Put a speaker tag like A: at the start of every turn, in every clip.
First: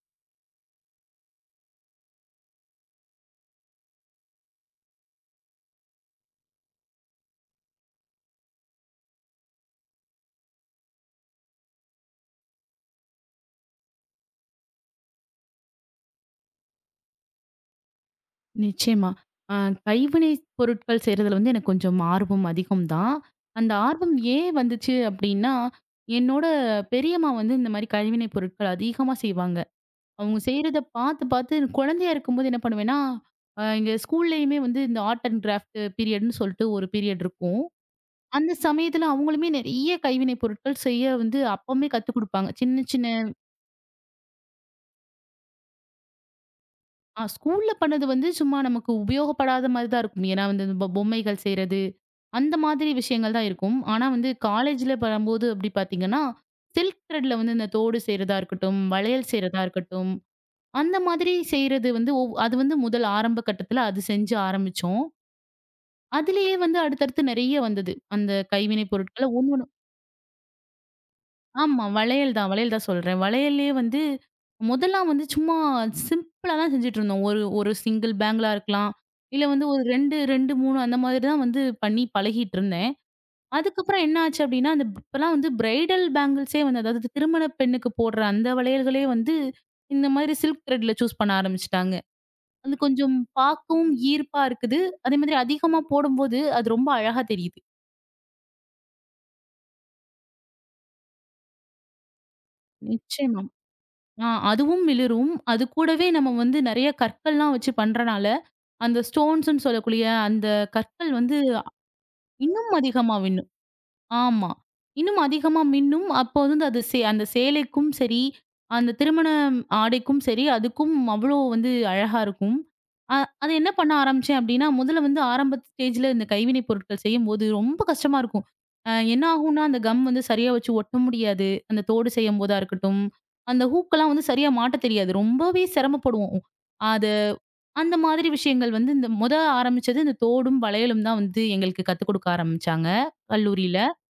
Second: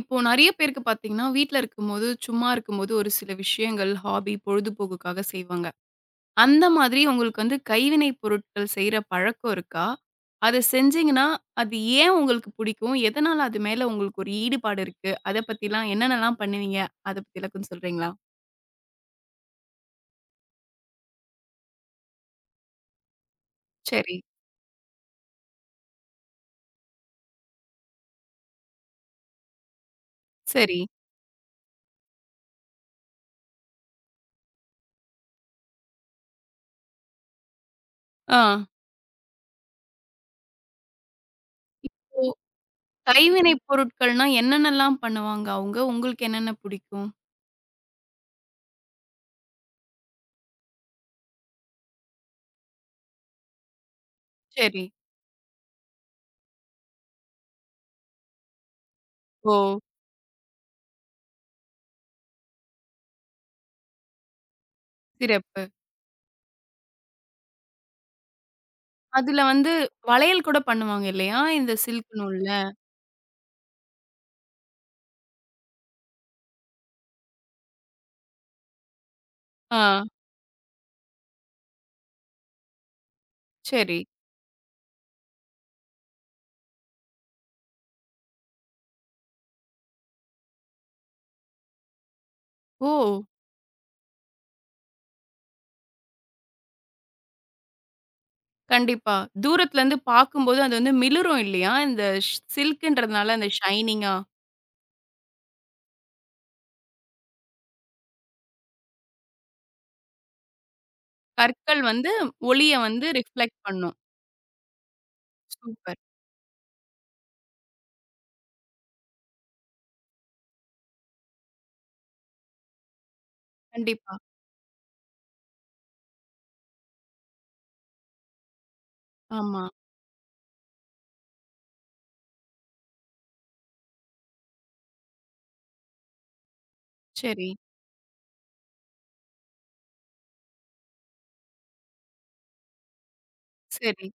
A: இப்போ நிறைய பேருக்குப் பார்த்தீங்க என்றால், வீட்டில் இருக்கும்போது, சும்மா இருக்கும்போது ஒரு சில விஷயங்கள் ஹாபி பொழுதுபோக்குக்காக செய்வாங்க. அந்த மாதிரி உங்களுக்கு வந்து கைவினை பொருட்கள் செய்ற பழக்கம் இருக்கா? அதை செஞ்சீங்க என்றால் அது ஏன் உங்களுக்குப் பிடிக்கும்? எதனால் அது மேல் உங்களுக்கு ஒரு ஈடுபாடு இருக்கு. அதைப் பற்றி எல்லாம் என்னென்ன எல்லாம் பண்ணுவீங்க? அதைப் பற்றி கொஞ்சம் சொல்றீங்களா?
B: நிச்சயமாக. அ, கைவினை பொருட்கள் செய்யறது வந்து எனக்குக் கொஞ்சம் ஆர்வம் அதிகம் தான். அந்த ஆர்வம்
A: சரி.
B: ஏன் வந்தது அப்படி என்றால் என்னோட பெரியம்மா வந்து இந்த மாதிரி கைவினை பொருட்கள் அதிகமாக செய்வாங்க. அவங்க செய்யறதை
A: சரி.
B: பார்த்துப் பார்த்து குழந்தையாக இருக்கும்போது என்ன பண்ணுவேன் என்றால், எங்க ஸ்கூலிலேயுமே வந்து இந்த ஆர்ட் அண்ட் கிராஃப்ட் பீரியட் என்று சொல்லிட்டு ஒரு பீரியட் இருக்கும். அந்தச்
A: ஆ.
B: சமயத்தில் அவங்களுமே நிறைய கைவினை பொருட்கள் செய்ய வந்து அப்பவே கத்துக் கொடுப்பாங்க. சின்ன சின்ன
A: இப்போ கைவினை பொருட்கள் என்றால் என்னென்ன எல்லாம் பண்ணுவாங்க அவங்க? உங்களுக்கு என்னென்ன பிடிக்கும்?
B: ஆ, ஸ்கூலில் பண்ணது வந்து சும்மா நமக்கு உபயோகப்படாத மாதிரிதான் இருக்கும். ஏன் என்றால் இந்த பொம் பொம்மைகள் செய்யறது அந்த மாதிரி விஷயங்கள் தான் இருக்கும். ஆனா வந்து
A: சரி.
B: காலேஜில் பண்ணும்போது அப்படி பார்த்தீங்க என்றால் சில்க் த்ரெட்ல வந்து இந்தத் தோடு செய்யறதா இருக்கட்டும், வளையல் செய்யறதா
A: ஓ!
B: இருக்கட்டும் அந்த மாதிரி செய்யறது வந்து அது வந்து முதல் ஆரம்ப கட்டத்தில் அது செய்ய ஆரம்பித்தோம்.
A: சிறப்பு.
B: அதிலேயே வந்து அடுத்தடுத்து நிறைய வந்தது. அந்தக் கைவினை பொருட்களில்
A: அதில்
B: ஒன்று ஒன்றாக
A: வந்து வளையல் கூடப் பண்ணுவாங்க இல்லையா? இந்தச்
B: ஆமா
A: சில்க்
B: வளையல் தான்,
A: நூலில்.
B: வளையல் தான் சொல்றேன். வளையலிலே வந்து முதலெல்லாம் வந்து சும்மா சிம்பிளாக தான் செஞ்சுகிட்டு இருந்தோம். ஒரு ஒரு single bangle லா இருக்கலாம். இல்லை வந்து ஒரு
A: ஆ.
B: 2, 2, 3 அந்த மாதிரி தான் வந்து பண்ணி பழகிக்கிட்டு இருந்தேன்.
A: சரி.
B: அதுக்கப்புறம் என்ன ஆச்சு அப்படி என்றால், அந்த இப்போ எல்லாம் பிரைடல் பேங்கிள்ஸ் அதாவது திருமண பெண்ணுக்குப் போடுற அந்த வளையல்களை வந்து இந்த மாதிரி சில்க் த்ரெட்ல சூஸ் பண்ண ஆரம்பிச்சிட்டாங்க. அது கொஞ்சம்
A: ஓ!
B: பார்க்கவும் ஈர்ப்பாக இருக்குது. அதே மாதிரி அதிகமாக போடும்போது அது ரொம்ப அழகாக தெரியுது.
A: கண்டிப்பாக. தூரத்திலிருந்து பார்க்கும்போது அது வந்து மிளிரும் இல்லையா? இந்தச் சில்க் என்றதனால்
B: நிச்சயமா.
A: அந்த ஷனீங்கா
B: ஆ அதுவும் மிளிரும். அது கூடவே நாம வந்து நிறைய கற்கள் எல்லாம் வைச்சு பண்றதனால், அந்த ஸ்டோன்ஸ்ன்னு சொல்லக்கூடிய அந்தக் கற்கள் வந்து அ
A: கற்கள் வந்து
B: இன்னும்
A: ஒளியை வந்து
B: அதிகமாக மின்னும்.
A: ரிஃப்ளக்ட் பண்ணும்.
B: ஆமா இன்னும் அதிகமாக
A: சூப்பர்.
B: மின்னும். அப்போ வந்து அது அந்தச் சேலைக்கும் சரி அந்தத் திருமண ஆடைக்கும் சரி அதுக்கும் அவ்வளவு வந்து அழகாக இருக்கும். அ அதை என்ன பண்ண
A: கண்டிப்பா.
B: ஆரம்பித்தேன் அப்படி என்றால், முதலில் வந்து ஆரம்ப நிலையில் இந்த கைவினை பொருட்கள் செய்யும்போது ரொம்ப கஷ்டமாக இருக்கும். அ என்ன ஆகும்
A: ஆமா.
B: என்றால்? அந்தக் கம் வந்து சரியாக வைச்சு ஒட்ட முடியாது. அந்தத் தோடு செய்யும்போது இருக்கட்டும். அந்த ஹூக்லாம் வந்து சரியாக மாட்ட தெரியாது. ரொம்பவே சிரமப்படுவோம். அத
A: சரி.
B: அந்த மாதிரி விஷயங்கள் வந்து முதலில் ஆரம்பித்தது இந்தத் தோடும் வளையலும் தான் வந்து எங்களுக்குக் கத்துக் கொடுக்க ஆரம்பிச்சாங்க, கல்லூரியில்.
A: சரி.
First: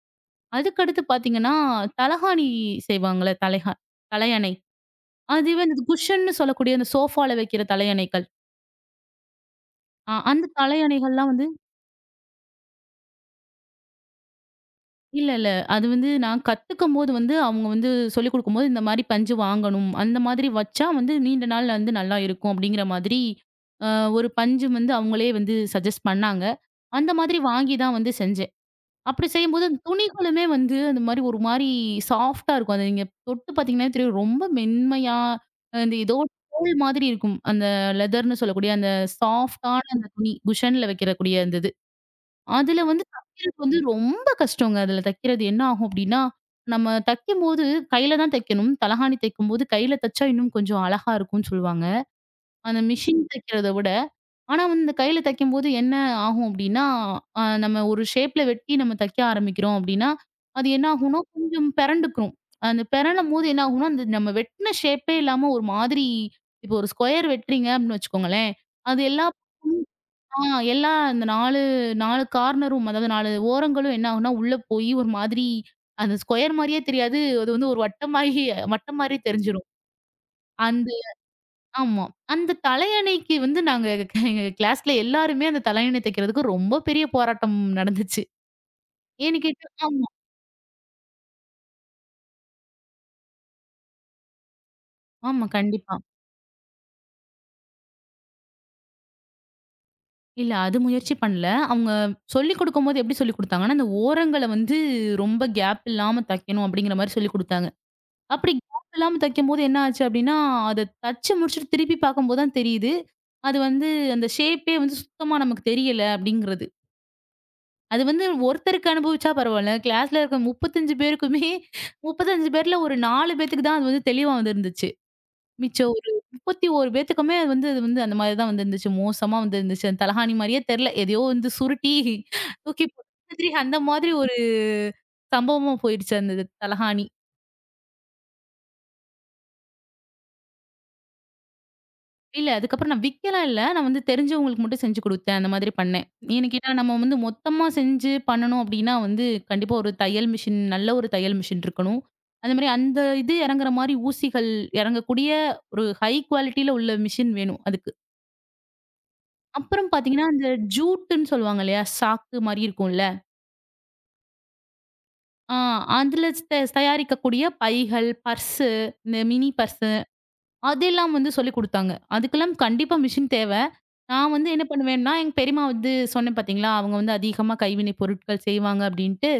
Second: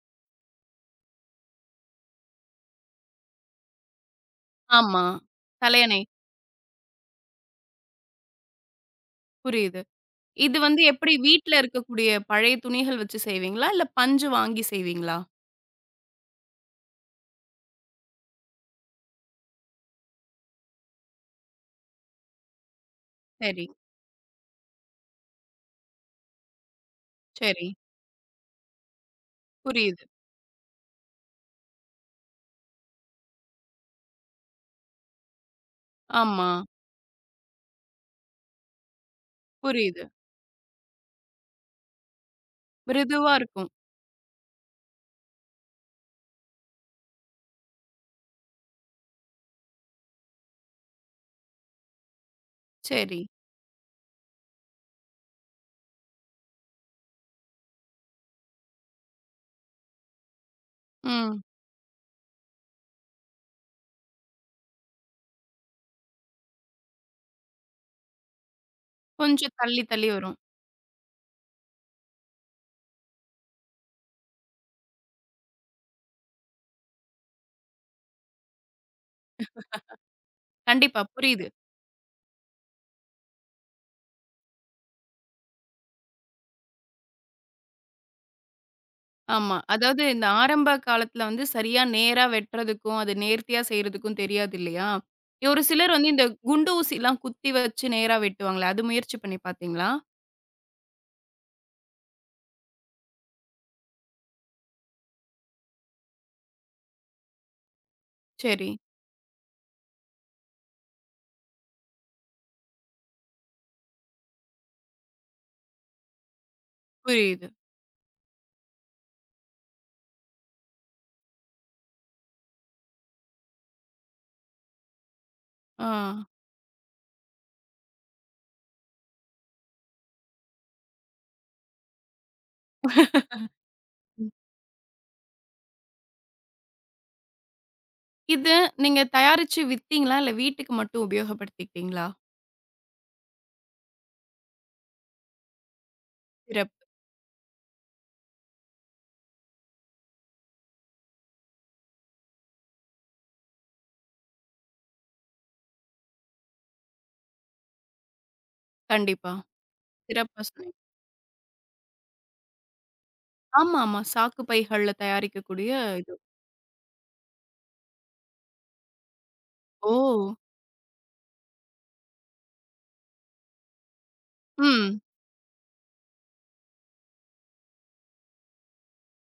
B: அதுக்கு அடுத்து பார்த்தீங்க என்றால், தலையணை செய்வாங்களே. தலைக தலையணை
A: ஆமா.
B: அது வந்து
A: தலையணை.
B: குஷன்னு சொல்லக்கூடிய அந்த ஷோபாவில் வைக்கிற தலையணைகள்.
A: புரியுது.
B: அ அந்தத்
A: இது வந்து
B: தலையணைகள்
A: எப்படி
B: எல்லாம் வந்து
A: வீட்டில் இருக்கக்கூடிய பழைய துணிகள் வைச்சு செய்வீங்களா, இல்லை பஞ்சு வாங்கி செய்வீங்களா?
B: இல்லை, இல்லை. அது வந்து. நான் கத்துக்கிறபோது வந்து அவங்க வந்து சொல்லிக்கொடுக்கும்போது இந்த மாதிரி பஞ்சு வாங்கவேண்டும். அந்த மாதிரி வைச்சால் வந்து நீண்ட நாள் இருந்து நல்லாக இருக்கும் அப்படின்கிற மாதிரி
A: சரி.
B: ஆ ஒரு பஞ்சு வந்து அவங்களே வந்து சஜஸ்ட் பண்ணாங்க. அந்த மாதிரி
A: சரி.
B: வாங்கி தான் வந்து செஞ்சேன். அப்படி செய்யும்போது
A: புரியுது.
B: துணிகளுமே வந்து அந்த மாதிரி ஒரு மாதிரி சாஃப்ட்டா இருக்கும். அது நீங்கத் தொட்டு பார்த்தீங்க என்றால், ரொம்ப மென்மையாக அந்த எதோ
A: ஆமா.
B: தோல் மாதிரி இருக்கும். அந்த லேதர் என்று சொல்லக்கூடிய அந்த சாஃப்ட்டான
A: புரியுது.
B: அந்தத் துணி குஷனில் வைக்கறக்கூடிய அந்த இது. அதில் வந்து
A: மிருதுவா
B: [unintelligible]
A: இருக்கும்.
B: வந்து ரொம்ப கஷ்டோங்க. அதில் தைக்கிறது என்ன ஆகும் அப்படி என்றால், நம்ம தைக்கும்போது கையில் தான் தைக்கவேண்டும். தலையணை தைக்கும்போது கையில் தைச்சால் இன்னும் கொஞ்சம் அழகாக இருக்கும் என்று சொல்லுவாங்க. அந்த மெஷின்
A: சரி.
B: தைக்கிறதை விட ஆனா கையில் தைக்கும்போது என்ன ஆகும் அப்படி என்றால் அ நாம ஒரு ஷேப் வெட்டி நாம தைக்க ஆரம்பிக்கிறோம். அப்படி என்றால் அது என்ன ஆகும் என்றால்?
A: ம்.
B: கொஞ்சம் பிறழும்போது என்ன ஆகும் என்றால்? அந்த நம்ம வெட்டின ஷேப்பே இல்லாமல் ஒரு மாதிரி இப்போ ஒரு ஸ்குயர் வெட்டுறீங்க. அப்படின்னு வைச்சுக்கோங்களேன். அது எல்லாம்.
A: கொஞ்சம் தள்ளி தள்ளி வரும்.
B: [unintelligible] எல்லாம் அந்த 4,4 கார்னர் ரூம் அதாவது 4 ஓரங்களும் என்ன ஆகும் என்றால்? உள்ளே போய் ஒரு மாதிரி அந்த ஸ்குயர் மாதிரியே தெரியாது. அது ஒரு வட்டமான மாதிரி மட்டமான மாதிரி தெரிஞ்சிடும். அந்த
A: கண்டிப்பா புரியுது.
B: ஆமா. அந்தத் தலையணைக்கு வந்து நாங்க எங்க கிளாஸில் எல்லாருமே அந்தத் தலையணை தைக்கறதுக்கு ரொம்ப பெரிய போராட்டம் நடந்திருச்சு. ஏன் என்று
A: ஆமா. அதாவது
B: கேட்டால்
A: இந்த ஆரம்ப காலத்தில் வந்து சரியாக நேராக வெட்றதுக்கும் அதை நேர்த்தியாக செய்றதுக்கும் தெரியாது இல்லையா,
B: ஆமா.
A: ஒரு சிலர்
B: கண்டிப்பா.
A: வந்து இந்தக் குண்டு ஊசி எல்லாம் குத்தி வைச்சு நேராக வெட்டுவாங்களே. அது முயற்சி பண்ணி பார்த்தீங்களா?
B: இல்ல அது முயற்சி பண்ணல. அவங்க சொல்லிக்கொடுக்கும்போது, எப்படி சொல்லிக்கொடுத்தாங்கனா, அந்த ஓரங்கள வந்து ரொம்ப கேப் இல்லாம தைக்கணும் அப்படிங்கற மாரி சொல்லிக்கொடுத்தாங்க. அப்படி
A: சரி.
B: கேப் இல்லாம தைக்கும்போது என்ன ஆச்சு அப்படின்னா, அத தச்சு முடிச்சுட்டு திருப்பிப் பாக்கும்போது தான் தெரியுது. அது வந்து அந்த ஷேப்பே வந்து சுத்தமா நமக்குத் தெரியல அப்படிங்கறது.
A: புரியுது.
B: அது வந்து ஒருத்தருக்கு அனுபவிச்சா பரவாயில்ல. கிளாஸ்ல இருக்குற 35 பேருக்குமே 35 பேர்ல ஒரு 4 பேத்துக்கு தான் அது வந்து தெளிவா வந்து இருந்துச்சு. மிச்சம் ஒரு
A: ஆ.
B: 31 பேத்துக்குமே அது வந்து அது வந்து அந்த மாரி தான் வந்து இருந்துச்சு. மோசமா வந்து இருந்துச்சு. தலகாணி மாரியே தெரியல. எதையோ வந்து சுருட்டி தூக்கி [unintelligible] அந்த மாதிரி
A: ம்.
B: ஒரு சம்பவமா போயிடுச்சு அந்த இது தலகாணி.
A: இத நீங்கத் தயாரிச்சு வித்திங்களா? இல்ல வீட்டுக்கு மட்டும் உபயோகப்படுத்திடிங்களா?
B: இல்ல. அதுக்கப்புறம் நான் விக்கலாம் இல்ல. நான் வந்து தெரிஞ்சவங்களுக்கு மட்டும் செஞ்சு கொடுத்தேன். அந்த மாதிரி பண்ணேன். ஏன் கேட்டா?
A: சிறப்பு.
B: நம்ம வந்து மொத்தமா செஞ்சு பண்ணனும் அப்படின்னா வந்து கண்டிப்பா ஒரு தையல் மிஷின் நல்ல ஒரு தையல் மிஷின் இருக்கணும். அந்த மாதிரி அந்த இது எறங்குற மாதிரி ஊசிகள் எறங்கக்கூடிய ஒரு ஹை குவாலிட்டில உள்ள மிஷின் வேணும் அதுக்கு.
A: கண்டிப்பா.
B: அப்புறம் பாத்தீங்கன்னா,
A: சிறப்பா
B: அந்த
A: சொன்னிங்க.
B: ஜூட்டுன்னு சொல்லுவாங்க இல்லயா. சாக்கு மாரி இருக்கும்ல
A: ஆமாமா சாக்கு பைகள்ல
B: ஆ
A: தயாரிக்கக்கூடிய இது.
B: அதுல ஸ்த தயாரிக்கக்கூடிய பைகள், பர்ஸு, மி மினி பர்ஸு
A: ஓ!
B: அதெல்லாம் வந்து சொல்லிக் கொடுத்தாங்க. அதுக்கெல்லாம் கண்டிப்பா மெஷின் தேவ. நான் வந்து என்ன
A: ம்.
B: பண்ணுவேன்னா? எங்க பெரியம்மா வந்து சொன்னேன் பாத்தீங்களா. அவங்க வந்து அதிகமா கைவினை பொருட்கள் செய்வாங்க அப்படின்னுட்டு.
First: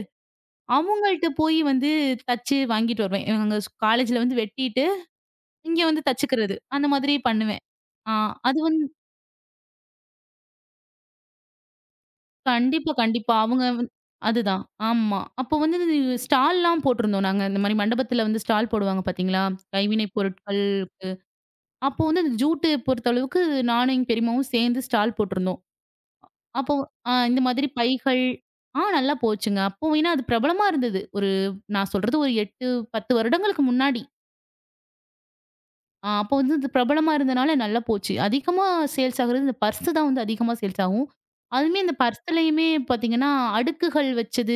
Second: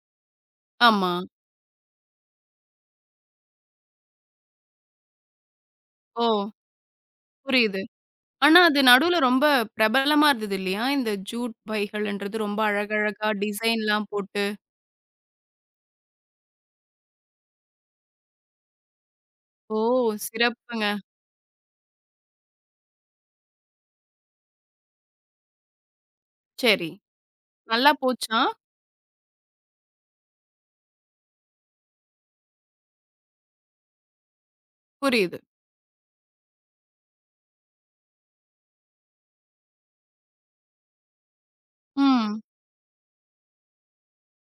A: ஆமா.
B: அவங்கள்ட்ட போயி வந்து தச்சு வாங்கிட்டு வருவேன். எங்க ஸ் காலேஜ்ல வந்து வெட்டிட்டு, இங்க வந்து
A: ஓ.
B: தச்சுக்கறது அந்த மாதிரி பண்ணுவேன்.
A: புரியுது.
B: அ அது
A: ஆனா அது
B: வந்து
A: நடுல ரொம்ப பிரபலமா இருந்தது இல்லையா? இந்த ஜுட் பைகள்ன்றது ரொம்ப
B: கண்டிப்பா
A: அழகா அழகா
B: கண்டிப்பா. அவங்க
A: டிசைன்லாம்
B: அது
A: போட்டு.
B: தான். ஆமா. அப்போ வந்து ஸ்டால்லாம் போட்டுருந்தோம் நாங்க. இந்த மாதிரி மண்டபத்துல வந்து ஸ்டால் போடுவாங்க பாத்தீங்களா.
A: ஓ!
B: கைவினை பொருட்கள்.
A: சிறப்புங்க.
B: அப்போ வந்து ஜூட் பொறுத்த அளவுக்கு நானும் எங்க பெரியம்மாவும் சேர்ந்து ஸ்டால் போட்டுருந்தோம். அப்போ
A: சரி.
B: இந்த மாதிரி
A: நல்லா
B: பைகள்
A: போச்சா?
B: ஆ நல்லா போச்சுங்க. அப்ப அது பிரபலமா இருந்தது. ஒரு நான் சொல்றது ஒரு 8,10 வருடங்களுக்கு முன்னாடி.
A: புரியுது.
B: ஆ அப்போ வந்து இது பிரபலமா இருந்ததுனால நல்லா போச்சு. அதிகமா சேல்ஸ் ஆகிறது பர்ஸ் தான் அதிகமா சேல்ஸ் ஆகும். அதுமே அந்த
A: ம்.
B: பர்ஸ்லயுமே பார்த்தீங்கன்னா அடுக்குகள் வச்சது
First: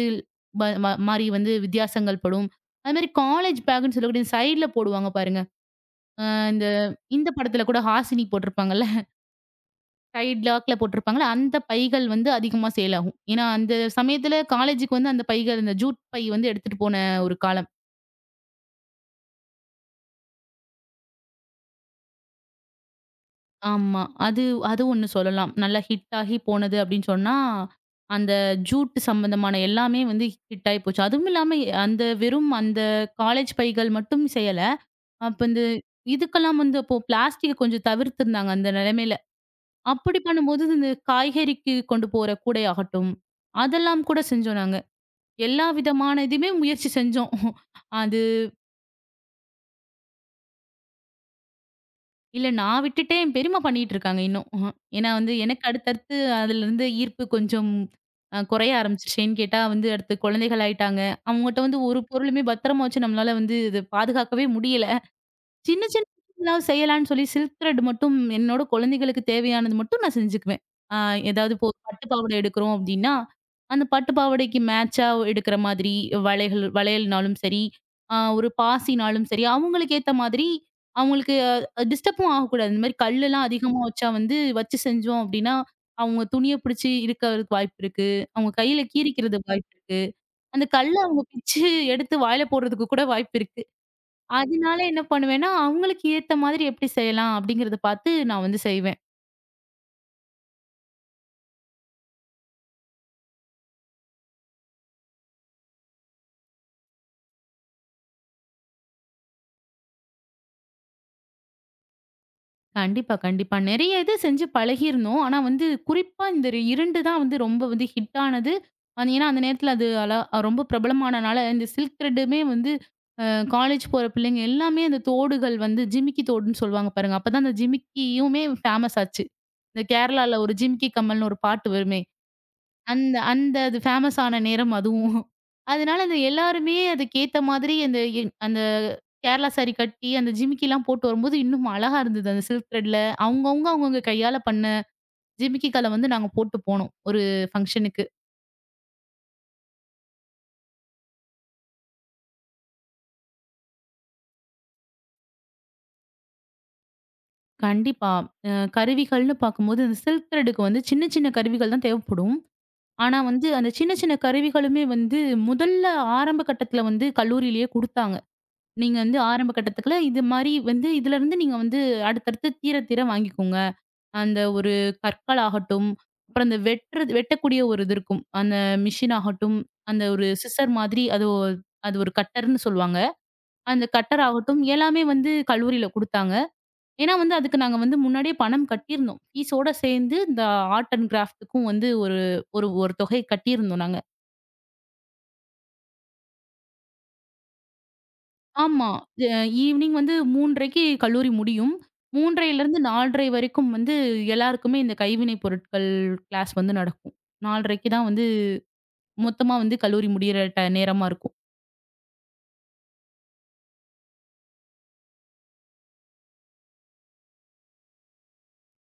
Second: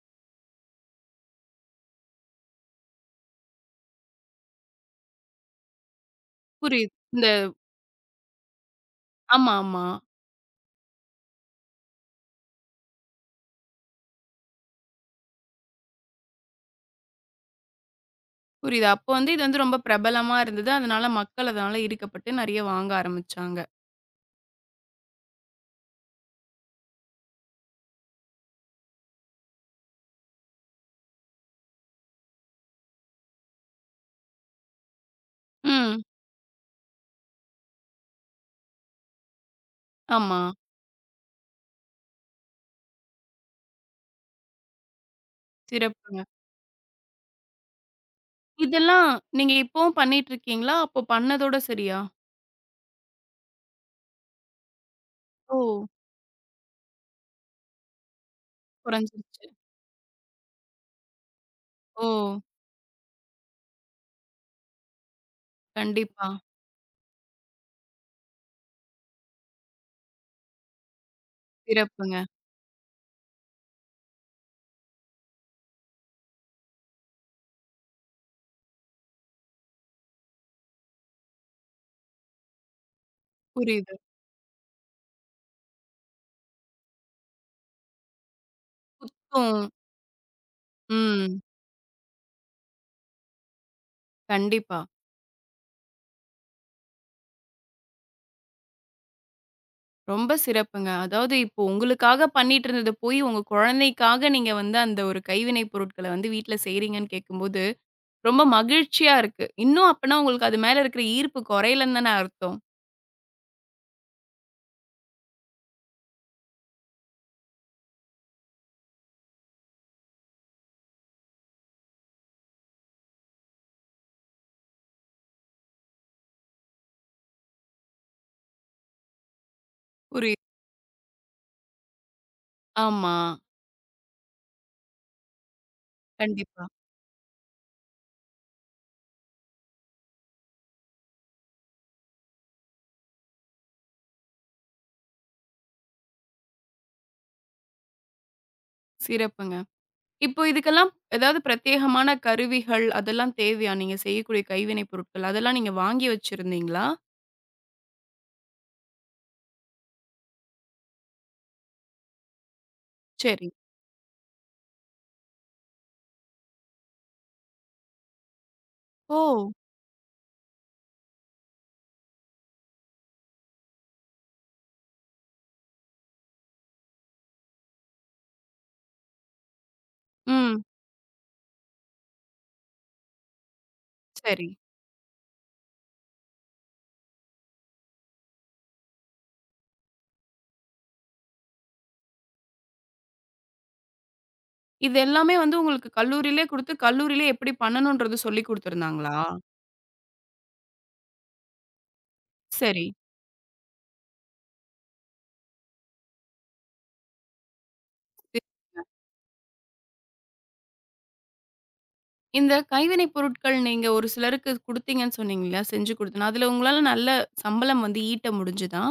B: மா மாரி வந்து வித்தியாசங்கள் படும். அதே மாரி காலேஜ் பேக்னு சொல்லக்கூடிய சைட்ல போடுவாங்க பாருங்க. அ இந்த
A: புரியுது இந்த
B: இந்தப்படத்துல கூட ஹாசினி போட்டுருப்பாங்கல்ல.
A: ஆமாமா.
B: சைடு லாக்ல போட்டுருப்பாங்கல்ல, அந்தப் பைகள் வந்து அதிகமா சேல் ஆகும். ஏன்னா அந்தச் சமயத்துல காலேஜ்க்கு வந்து அந்தப் பைகள், அந்த ஜூட் பேக் வந்து எடுத்துட்டு போன ஒரு காலம்.
A: புரியுதா? அப்ப வந்து இது ரொம்ப பிரபலமா இருந்தது. அதனால மக்கள் அதனால ஈர்க்கப்பட்டு நிறைய வாங்க ஆரம்பிச்சாங்க.
B: ஆமா. அது அது ஒண்ணு சொல்லலாம். நல்லா ஹிட் ஆகி போனது அப்படின்னு சொன்னா, அந்த ஜூட் சம்பந்தமான எல்லாமே வந்து ஹிட் ஆயிப்போச்சு. அதுவும் இல்லாம எ அந்த வெறும் அந்த காலேஜ் பைகள் மட்டும் செய்யல. அப்ப இந்த
A: ம்.
B: இதுக்கெல்லாம் வந்து அப்போ ப்ளாஸ்டிக் கொஞ்சம் தவிர்த்து இருந்தாங்க, அந்த நிலைமையில. அப்படி
A: ஆமா.
B: பண்ணும்போது இந்த காய்கறிக்கு கொண்டு போற கூடை ஆகட்டும், அதெல்லாம் கூடச் செஞ்சோம் நாங்க. எல்லா
A: சிறப்புங்க.
B: விதமானதுமே முயற்சி செஞ்சோம். அது
A: இதெல்லாம், நீங்க இப்போவும் பண்ணிட்டு இருக்கீங்களா? அப்பப் பண்ணதோட சரியா?
B: இல்ல நான் விட்டுட்டேன். என் பெரியம்மா பண்ணிக்கிட்டு இருக்காங்க, இன்னும். ஏன்னா வந்து, எனக்கு
A: ஓ.
B: அடுத்தடுத்து அதுல இருந்து ஈர்ப்பு கொஞ்சம் அ குறைய ஆரம்பிச்சுச்சு. ஏன்
A: குறைஞ்சிடுச்சு.
B: கேட்டா வந்து, அடுத்து குழந்தைகள் ஆயிட்டாங்க. அவங்க கிட்ட வந்து ஒரு
A: ஓ.
B: பொருளுமே பத்திரமா வச்சு நம்மளால வந்து இது பாதுகாக்கவே முடியல. சின்ன சின்னது
A: கண்டிப்பா.
B: எல்லாம் செய்யலாம்னு சொல்லி சில்க் த்ரெட் மட்டும் என்னோட குழந்தைகளுக்கு தேவையானது மட்டும் நான் செஞ்சுக்குவேன். ஆ ஏதாவது இப்போ ஒரு பட்டுப்
A: சிறப்புங்க.
B: பாவாடை எடுக்குறோம் அப்படின்னா, அந்தப் பட்டுப் பாவாடைக்கு மேட்ச்சா ஒ எடுக்குற மாதிரி வளைகள் வளையல்னாலும் சரி, அ ஒரு பாசினாலும் சரி அவங்களுக்கு ஏத்த மாதிரி, அவங்களுக்கு டிஸ்டர்ப்பும் ஆகக் கூடாது. இந்த மாதிரி கல்லுலாம் அதிகமா
A: புரியுது.
B: வச்சா வந்து வச்சு செஞ்சோம் அப்படின்னா. அவங்க துணியைப் புடிச்சு இழுக்குறதுக்கு வாய்ப்பு இருக்கு. அவங்க கையில கீறிக்கிறதுக்கு
A: [unintelligible]
B: வாய்ப்பு இருக்கு. அந்தக் கல்லை அவங்க
A: ம்.
B: பிச்சு எடுத்து வாயில போடுறதுக்கு கூட வாய்ப்பு இருக்கு. அதனால
A: கண்டிப்பா.
B: என்ன பண்ணுவேன்னா, அவங்களுக்கு ஏத்த மாதிரி எப்படி செய்யலாம்? அப்படிங்கறத பாத்து, நான் வந்து செய்வேன்.
A: ரொம்ப சிறப்புங்க. அதாவது இப்போ உங்களுக்காகப் பண்ணிட்டு இருந்தது போய் உங்க குழந்தைக்காக நீங்க வந்து அந்த ஒரு கைவினை பொருட்கள வந்து வீட்ல செய்றீங்கன்னு கேட்கும்போது, ரொம்ப மகிழ்ச்சியா இருக்கு. இன்னும் அப்பனா உங்களுக்கு அது மேல இருக்குற ஈர்ப்பு குறையலைன்னுதானே அர்த்தம்.
B: கண்டிப்பா, கண்டிப்பா. நெறைய இது செஞ்சு பழகி இருந்தோம். ஆனா வந்து குறிப்பா இந்த 2 தான் வந்து ரொம்ப ஹிட் ஆனது. ஏன்னா அந்த நேரத்துல அளா அது ரொம்ப பிரபலமானனால அந்த சில்க் திரேட் வந்து காலேஜ் போற புள்ளைங்க எல்லாமே அந்தத் தோடுகள் வந்து ஜிமிக்கி தோடுன்னு சொல்லுவாங்க பாருங்க. அப்பத் தான் அந்த ஜிமிக்கியுமே ஃபேமஸ் ஆச்சு. இந்தக்
A: புரியுது.
B: கேரளாவுல ஒரு ஜிமிக்கி கம்மல்னு ஒரு பாட்டு வருமே,
A: ஆமா.
B: அந்த அந்த ஃபேமஸ் ஆன நேரம் அதுவும். அதனால அத
A: கண்டிப்பா.
B: எல்லாருமே அதுக்கு ஏத்த மாதிரி அந்த அந்த கேரளா சாரீ கட்டி அந்த ஜிமிக்கிலாம் போட்டு வரும்போது, இன்னும் அழகா இருந்தது அந்த சில்க் திரேட்ல அவங்க அவங்க அவங்க கையால பண்ண ஜிமிக்கி கல்ல வந்து நாங்க போட்டுப் போனோம். ஒரு ஃபங்சன்க்கு.
A: சிறப்புங்க. இப்ப இதுக்கெல்லாம் ஏதாவது பிரத்யேகமான கருவிகள் அதெல்லாம் தேவையா? நீங்கச் செய்யக்கூடிய கைவினை பொருட்கள் அதெல்லாம் நீங்க வாங்கி வச்சிருந்தீங்களா?
B: கண்டிப்பா. அ கருவிகள்ன்னு பாக்கும்போது அந்த சில்க் திரேட்க்கு வந்து சின்ன சின்ன கருவிகள் தான் தேவப்படும். ஆனா வந்து
A: சரி.
B: அந்தச் சின்ன சின்ன கருவிகளுமே வந்து முதல்ல ஆரம்ப கட்டத்துல வந்து கல்லூரியிலே குடுத்தாங்க. நீங்க வந்து ஆரம்ப
A: ஓ!
B: கட்டத்துல இது மாரி வந்து இதுலருந்து நீங்க வந்து அடுத்தடுத்துத் தீரத் தீர வாங்கிக்கோங்க. அந்த ஒரு கற்களாகட்டும். அப்புறம் அந்த வெட்டுற வெட்டக்கூடிய ஒரு இது இருக்கும். அந்த மெஷின் ஆகட்டும். அந்த ஒரு
A: ம்.
B: சிஸ்சர் மாதிரி. அது அது ஒரு கட்டர்ன்னு சொல்லுவாங்க. அந்த கட்டர்
A: சரி.
B: ஆகட்டும். எல்லாமே வந்து கல்லூரியில குடுத்தாங்க. ஏன்னா வந்து அதுக்கு நாங்க வந்து முன்னாடியே பணம் கட்டி இருந்தோம். பீஸ் ஓட சேர்ந்து இந்த ஆர்ட் அண்ட் க்ராஃப்ட்க்கும் வந்து ஒரு ஒரு ஒரு தொகை கட்டி இருந்தோம் நாங்க.
A: இது எல்லாமே வந்து உங்களுக்குக் கல்லூரியிலே குடுத்து கல்லூரியிலே எப்படி பண்ணணுன்றது சொல்லிக்
B: ஆமா.
A: குடுத்திருந்தாங்களா?
B: அ ஈவினிங் வந்து 3 1/2 க்கு கல்லூரி முடியும். மூன்றரைல இருந்து
A: சரி.
B: நாலரை வரைக்கும் வந்து எல்லாருக்குமே இந்தக் கைவினை பொருட்கள் கிளாஸ் வந்து நடக்கும். 4 1/2 தான் வந்து மொத்தமா வந்து கல்லூரி முடியற ட் நேரமா இருக்கும்.
A: இந்தக் கைவினை பொருட்கள் நீங்க ஒரு சிலருக்குக் குடுத்தீங்கன்னு சொன்னீங்க இல்ல, செஞ்சு குடுத்த அதுல உங்களால நல்ல சம்பளம் வந்து ஈட்ட முடிஞ்சுதா?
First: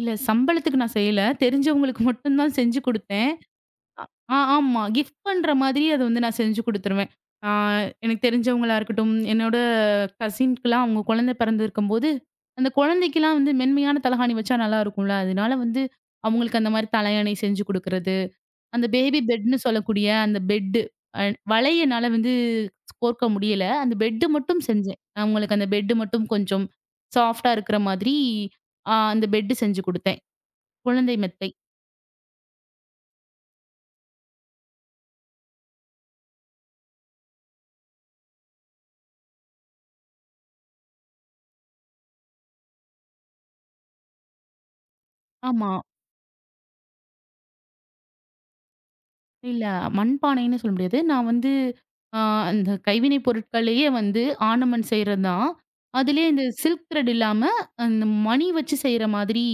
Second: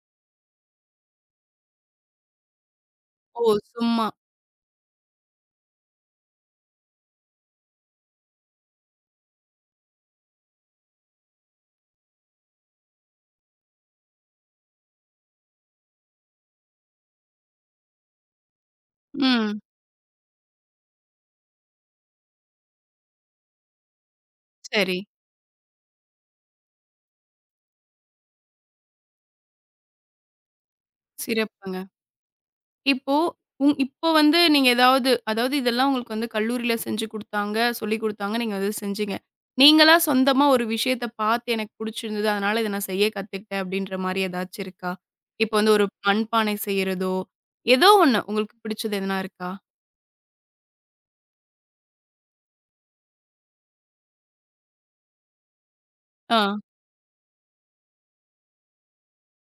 B: இல்ல. சம்பளத்துக்கு நான் செய்யல. தெரிஞ்சவங்களுக்கு மட்டும் தான் செஞ்சு கொடுத்தேன்.
A: ஓ, சும்மா.
B: ஆ-ஆமா கிஃப்ட் பண்ற மாதிரி அத வந்து நான் செஞ்சு கொடுத்துடுவேன். அ எனக்குத் தெரிஞ்சவங்களா இருக்கட்டும். என்னோட கசின்க்கெல்லாம் அவங்களுக்கு குழந்தை பிறந்து இருக்கும்போது, அந்தக் குழந்தைக்கு எல்லாம் வந்து மென்மையான தலைகாணி வச்சா நல்லா இருக்கும்ல. அதனால வந்து அவங்களுக்கு அந்த மாதிரி தலையாணி செஞ்சு குடுக்குறது. அந்த பேபி
A: ம்.
B: பெட்ன்னு சொல்லக்கூடிய அந்த பெட் அ வளையனால வந்து கோர்க்க முடியல. அந்த பெட் மட்டும் செஞ்சேன்.
A: சரி.
B: அவங்களுக்கு அந்த பெட் மட்டும் கொஞ்சம் சாஃப்ட்டா இருக்குற மாதிரி அந்த பெட் செஞ்சு கொடுத்தேன். குழந்தை மெத்தை.
A: சிறப்புங்க. இப்போ இப்ப வந்து நீங்க ஏதாவது அதாவது இதெல்லாம் உங்களுக்குக் கல்லூரியிலே செஞ்சு குடுத்தாங்க, சொல்லிக் குடுத்தாங்க, நீங்க அதைச் செஞ்சீங்க. நீங்கல்லா சொந்தமா ஒரு விஷயத்தைப் பார்த்து எனக்குப் பிடிச்சிருந்தது. அதனால இதை நான் செய்யக் கத்துக்கிட்டேன் அப்படின்ற மாதிரி ஏதாச்சி இருக்கா? இப்போ
B: ஆமா.
A: வந்து ஒரு மண்பானை செய்யறதோ, ஏதோ ஒண்ணு. உங்களுக்குப் பிடிச்சது எதுனா இருக்கா?
B: இல்ல மண் பானைன்னு சொல்ல முடியாது. நான் வந்து அ அந்தக் கைவினை பொருட்களையே வந்து ஆர்ணமன்ட் செய்றது தான். அதுலயே
A: ஆ.
B: இந்த சில்க் திரட் இல்லாம, இந்த மணி வச்சு செய்ற மாதிரி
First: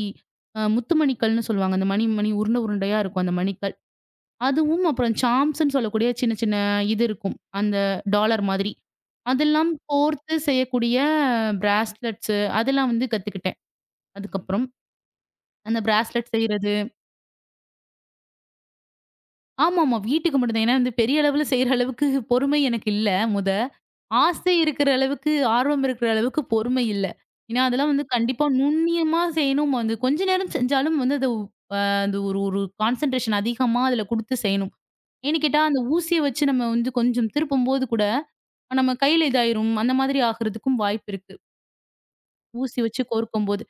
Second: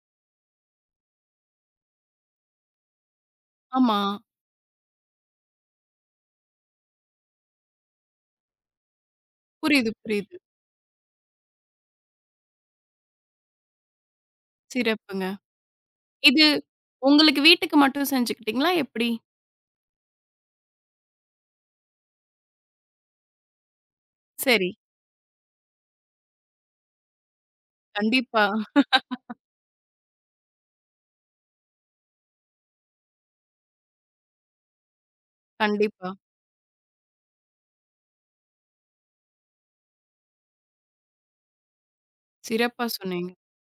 B: அ முத்துமணிகள்ன்னு சொல்லுவாங்க. மணி மணி உருண்டை உருண்டையா இருக்கும் மணிகள்.
A: ஆமா.
B: அதுவும் அப்புறம் சாம்ஸ்ன்னு சொல்லக்கூடிய சின்ன சின்ன இது இருக்கும். அந்த டாலர் மாதிரி. அதெல்லாம்
A: புரியுது, புரியுது.
B: கோர்த்துச் செய்யக்கூடிய பிராஸ்லெட்ஸ். அதெல்லாம் வந்து கத்துக்கிட்டேன். அதுக்கப்புறம்
A: சிறப்புங்க.
B: அந்த ப்ராஸ்லெட்
A: இது
B: செய்யறது.
A: உங்களுக்கு வீட்டுக்கு மட்டும் செஞ்சுக்கிட்டீங்களா எப்படி?
B: ஆமாமா வீட்டுக்கு மட்டும் தான். ஏன்னா பெரிய அளவுல செய்யற அளவுக்குப் பொறுமை எனக்கு இல்ல. முத ஆசை
A: சரி.
B: இருக்கிற அளவுக்கு, ஆர்வம் இருக்கிற அளவுக்குப் பொறுமை இல்ல. ஏன்னா அதெல்லாம்
A: கண்டிப்பா.
B: கண்டிப்பா நுண்ணியமா செய்யணும், வந்து கொஞ்ச நேரம் செஞ்சாலும் வந்து அது ஒ அ ஒரு ஒரு கான்சண்ட்ரேக்ஷன் அதிகமா அதுல குடுத்து செய்யணும். ஏன்னு கேட்டா அந்த
A: கண்டிப்பா.
B: ஊசிய வச்சு நம்ம கொஞ்சம் திருப்பும் போது கூட நம்ம கைல இது ஆயிடும். அந்த மாதிரி ஆகறதுக்கும் வாய்ப்பு இருக்கு. ஊசி
A: சிறப்பா
B: வச்சு
A: சொன்னீங்க.
B: கோர்க்கும் போது.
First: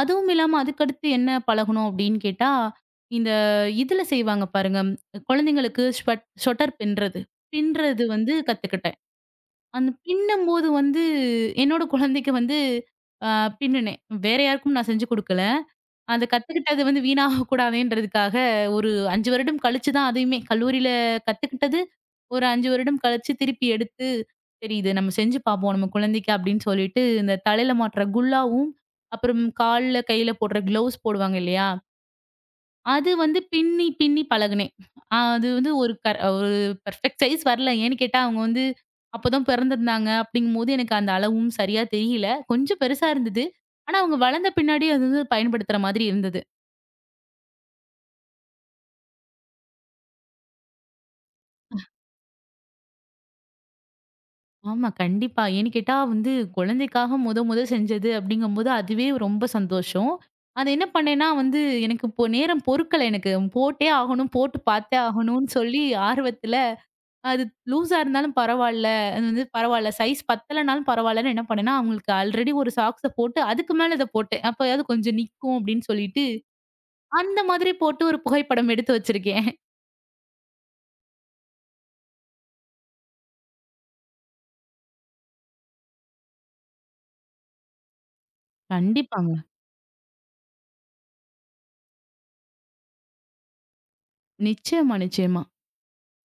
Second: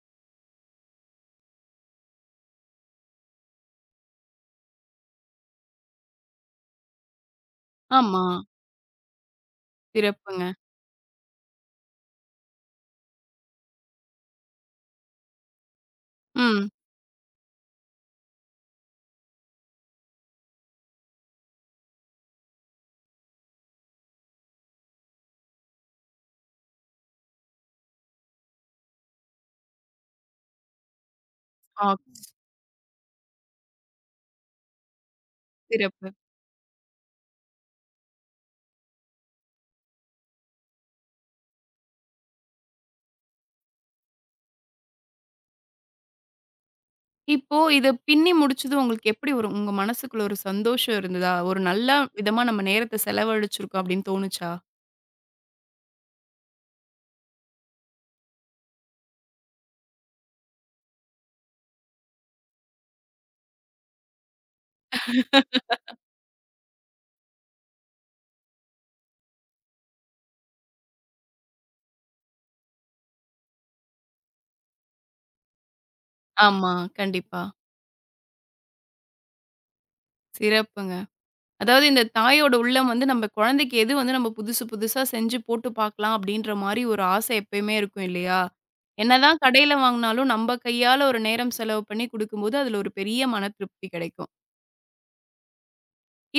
B: அதுவும் இல்லாம அதுக்கு அடுத்து என்ன பழகனும் அப்படின்னு கேட்டா, இந்த இதுல செய்வாங்க பாருங்க. குழந்தைகளுக்கு ஸ்வ் ஸ்வட்டர் பிண்றது. பிண்றது வந்து
A: ஆமாம்.
B: கத்துக்கிட்டேன். அந்தப்
A: சிறப்புங்க.
B: பின்னும்போது வந்து என்னோட குழந்தைக்கு வந்து ஆ பின்னுனேன். வேற யாருக்கும் நான் செஞ்சு கொடுக்கல. அதைக்
A: ம்.
B: கத்துக்கிட்டது வீணாகக் கூடாதுன்றதுக்காக ஒரு 5 வருடம் கழிச்சு தான் அதையுமே கல்லூரியில கத்துக்கிட்டது. ஒரு 5 வருடம் கழிச்சு திருப்பி எடுத்து தெரியுது. நம்ம செஞ்சு பாப்போம் நம்ம குழந்தைக்கு அப்படின்னு சொல்லிட்டு இந்தத் தலையில மாட்டுற குல்லாவும், அப்புறம் கால்ல, கையில போடுற க்ளோவ்ஸ் போடுவாங்க இல்லையா?
A: ஆ.
B: அது வந்து பின்னி பின்னி பழகினேன். அது வந்து ஒரு
A: சிறப்பு.
B: ப ப்ரபிக்ட் சைஸ் வரலை. ஏன்னு கேட்டா அவங்க வந்து அப்பதான் பிறந்திருந்தாங்க அப்படிங்கும்போது எனக்கு அந்த அளவும் சரியா தெரியல. கொஞ்சம் பெருசா இருந்தது. ஆனா அவங்க வளர்ந்த பின்னாடி அது வந்து பயன்படுத்துற மாதிரி இருந்தது.
A: இப்போ இதைப் பின்னி முடிச்சதும் உங்களுக்கு எப்படி ஒரு உங்க மனசுக்குள்ள ஒரு சந்தோஷம் இருந்ததா? ஒரு நல்ல விதமா நம்ம நேரத்த செலவழிச்சிருக்கோம் அப்படின்னு தோணுச்சா?
B: ஆமா கண்டிப்பா. ஏன்னு கேட்டா வந்து குழந்தைக்காக மொத மொத செஞ்சது அப்படிங்கும்போது, அதுவே ரொம்ப சந்தோஷம். அது என்ன பண்ணேன்னா வந்து, எனக்கு இப்போ நேரம் பொறுக்கல எனக்கு. போட்டே ஆகணும், போட்டுப் பார்த்தே ஆகணும்னு சொல்லி ஆர்வத்துல, அது லூஸ் இருந்தாலும் பரவாயில்ல, அது வந்து பரவாயில்ல, சைஸ் பத்தலைன்னா பரவாயில்லன்னு என்ன பண்ணேன்னா, அவங்களுக்கு அல்ரெடி ஒரு சாக்ஸ் போட்டு அதுக்கு மேல அதைப் போட்டேன். அப்பறம் கொஞ்சம் நிக்கும் அப்படின்னு சொல்லிட்டு,
A: ஆமா,
B: அந்த
A: கண்டிப்பா.
B: மாதிரி போட்டு ஒரு புகைப்படம் எடுத்து வச்சிருக்கேன்.
A: சிறப்புங்க. அதாவது இந்தத் தாயோட உள்ளம் வந்து நம்ப குழந்தைக்கு எது வந்து நம்ம புதுசு புதுசா செஞ்சு போட்டுப் பாக்கலாம், அப்டின்ற மாரி ஒரு ஆசை எப்பையுமே இருக்கும் இல்லையா? என்னதான்
B: கண்டிப்பாங்க.
A: கடையில வாங்குனாலும் நம்ப கையால, ஒரு நேரம் செலவு பண்ணி குடுக்கும்போது, அதுல ஒரு பெரிய மனத் திருப்தி கிடைக்கும்.
B: நிச்சியமா. நிச்சியமா.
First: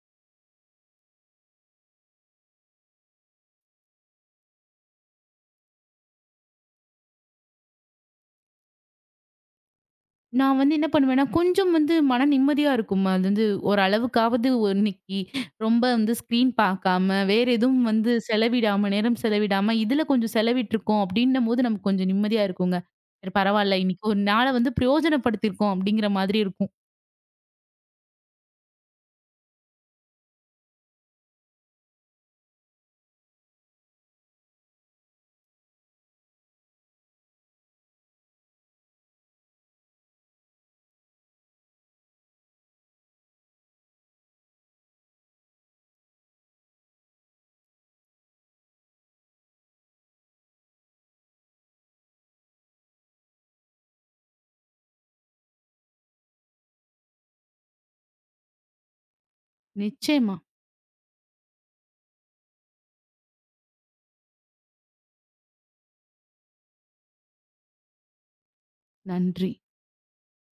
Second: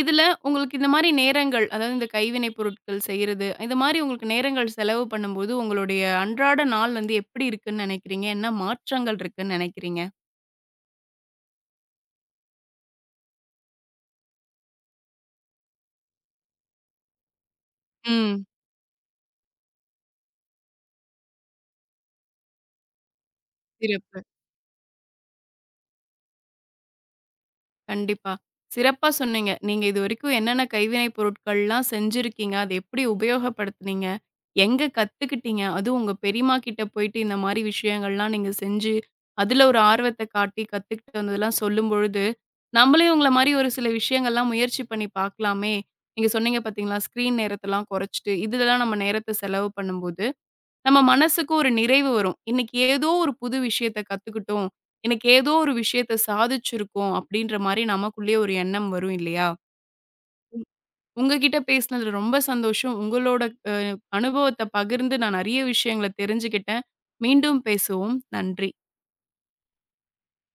A: இதுல உங்களுக்கு இந்த மாரி நேரங்கள், அதாவது இந்த கைவினைப் பொருட்கள் செய்யுறது, இந்த மாரி உங்களுக்கு நேரங்கள் செலவு பண்ணும்போது உங்களுடைய அன்றாட நாள் வந்து எப்டி இருக்குன்னு நெனைக்கிறீங்க? என்ன மாற்றங்கள் இருக்குன்னு நெனைக்கிறீங்க?
B: நான் வந்து என்ன பண்ணுவேன்னா, கொஞ்சம் வந்து மன நிம்மதியா இருக்கும்மா. அது வந்து ஒரு அளவுக்காவது இன்னைக்கு ரொம்ப வந்து ஸ்கிரீன் பாக்காம, வேற எதுவும் வந்து
A: ம்.
B: செலவிடாம, நேரம் செலவிடாம இதுல கொஞ்சம் செலவிட்டுருக்கோம். அப்டின்னும்போது நமக்கு கொஞ்சம் நிம்மதியா இருக்குங்க. சரி. பரவால்ல இன்னைக்கு
A: சிறப்பு.
B: 1 நாள வந்து பிரயோஜனப்படுத்திருக்கோம். அப்டிங்கற மாதிரி இருக்கும்.
A: கண்டிப்பா. சிறப்பா சொன்னீங்க. நீங்க இதுவரைக்கும் என்னென்ன கைவினை பொருட்கள்லாம் செஞ்சிருக்கீங்க? அத எப்டி உபயோகப்படுத்துனீங்க? எங்க கத்துக்கிட்டீங்க? அதுவும் உங்க பெரிம்மா கிட்ட போயிட்டு இந்த மாரி விஷயங்கள்லாம் நீங்கச் செஞ்சு அதுல ஒரு ஆர்வத்தக் காட்டி கத்துக்கிட்டு வந்ததுலாம் சொல்லும்பொழுது, நம்மளையும் உங்கள மாரி ஒரு சில விஷயங்கள்லாம் முயற்சி பண்ணி பாக்கலாமே. நீங்கச் சொன்னீங்க பார்த்தீங்களா, ஸ்கிரீன் நேரத்தலாம் கொறச்சிட்டு, இதுலலாம் நம்ம நேரத்த செலவு பண்ணும்போது நம்ம மனசுக்கு ஒரு நிறைவு வரும். இன்னைக்கு ஏதோ ஒரு புது விஷயத்தக் கத்துக்கிட்டோம். இன்னைக்கு ஏதோ ஒரு விஷயத்த சாதிச்சிருக்கோம். அப்டின்ற மாரி நமக்குள்ளே ஒரு எண்ணம் வரும் இல்லையா?
B: நிச்சியமா.
A: ம். உங்ககிட்ட பேசினதுல ரொம்ப சந்தோஷம். உங்களோட அ. அனுபவத்தப் பகிர்ந்து நான் நறைய விஷயங்களத் தெரிஞ்சுக்கிட்டேன். மீண்டும் பேசுவோம். நன்றி.
B: நன்றி.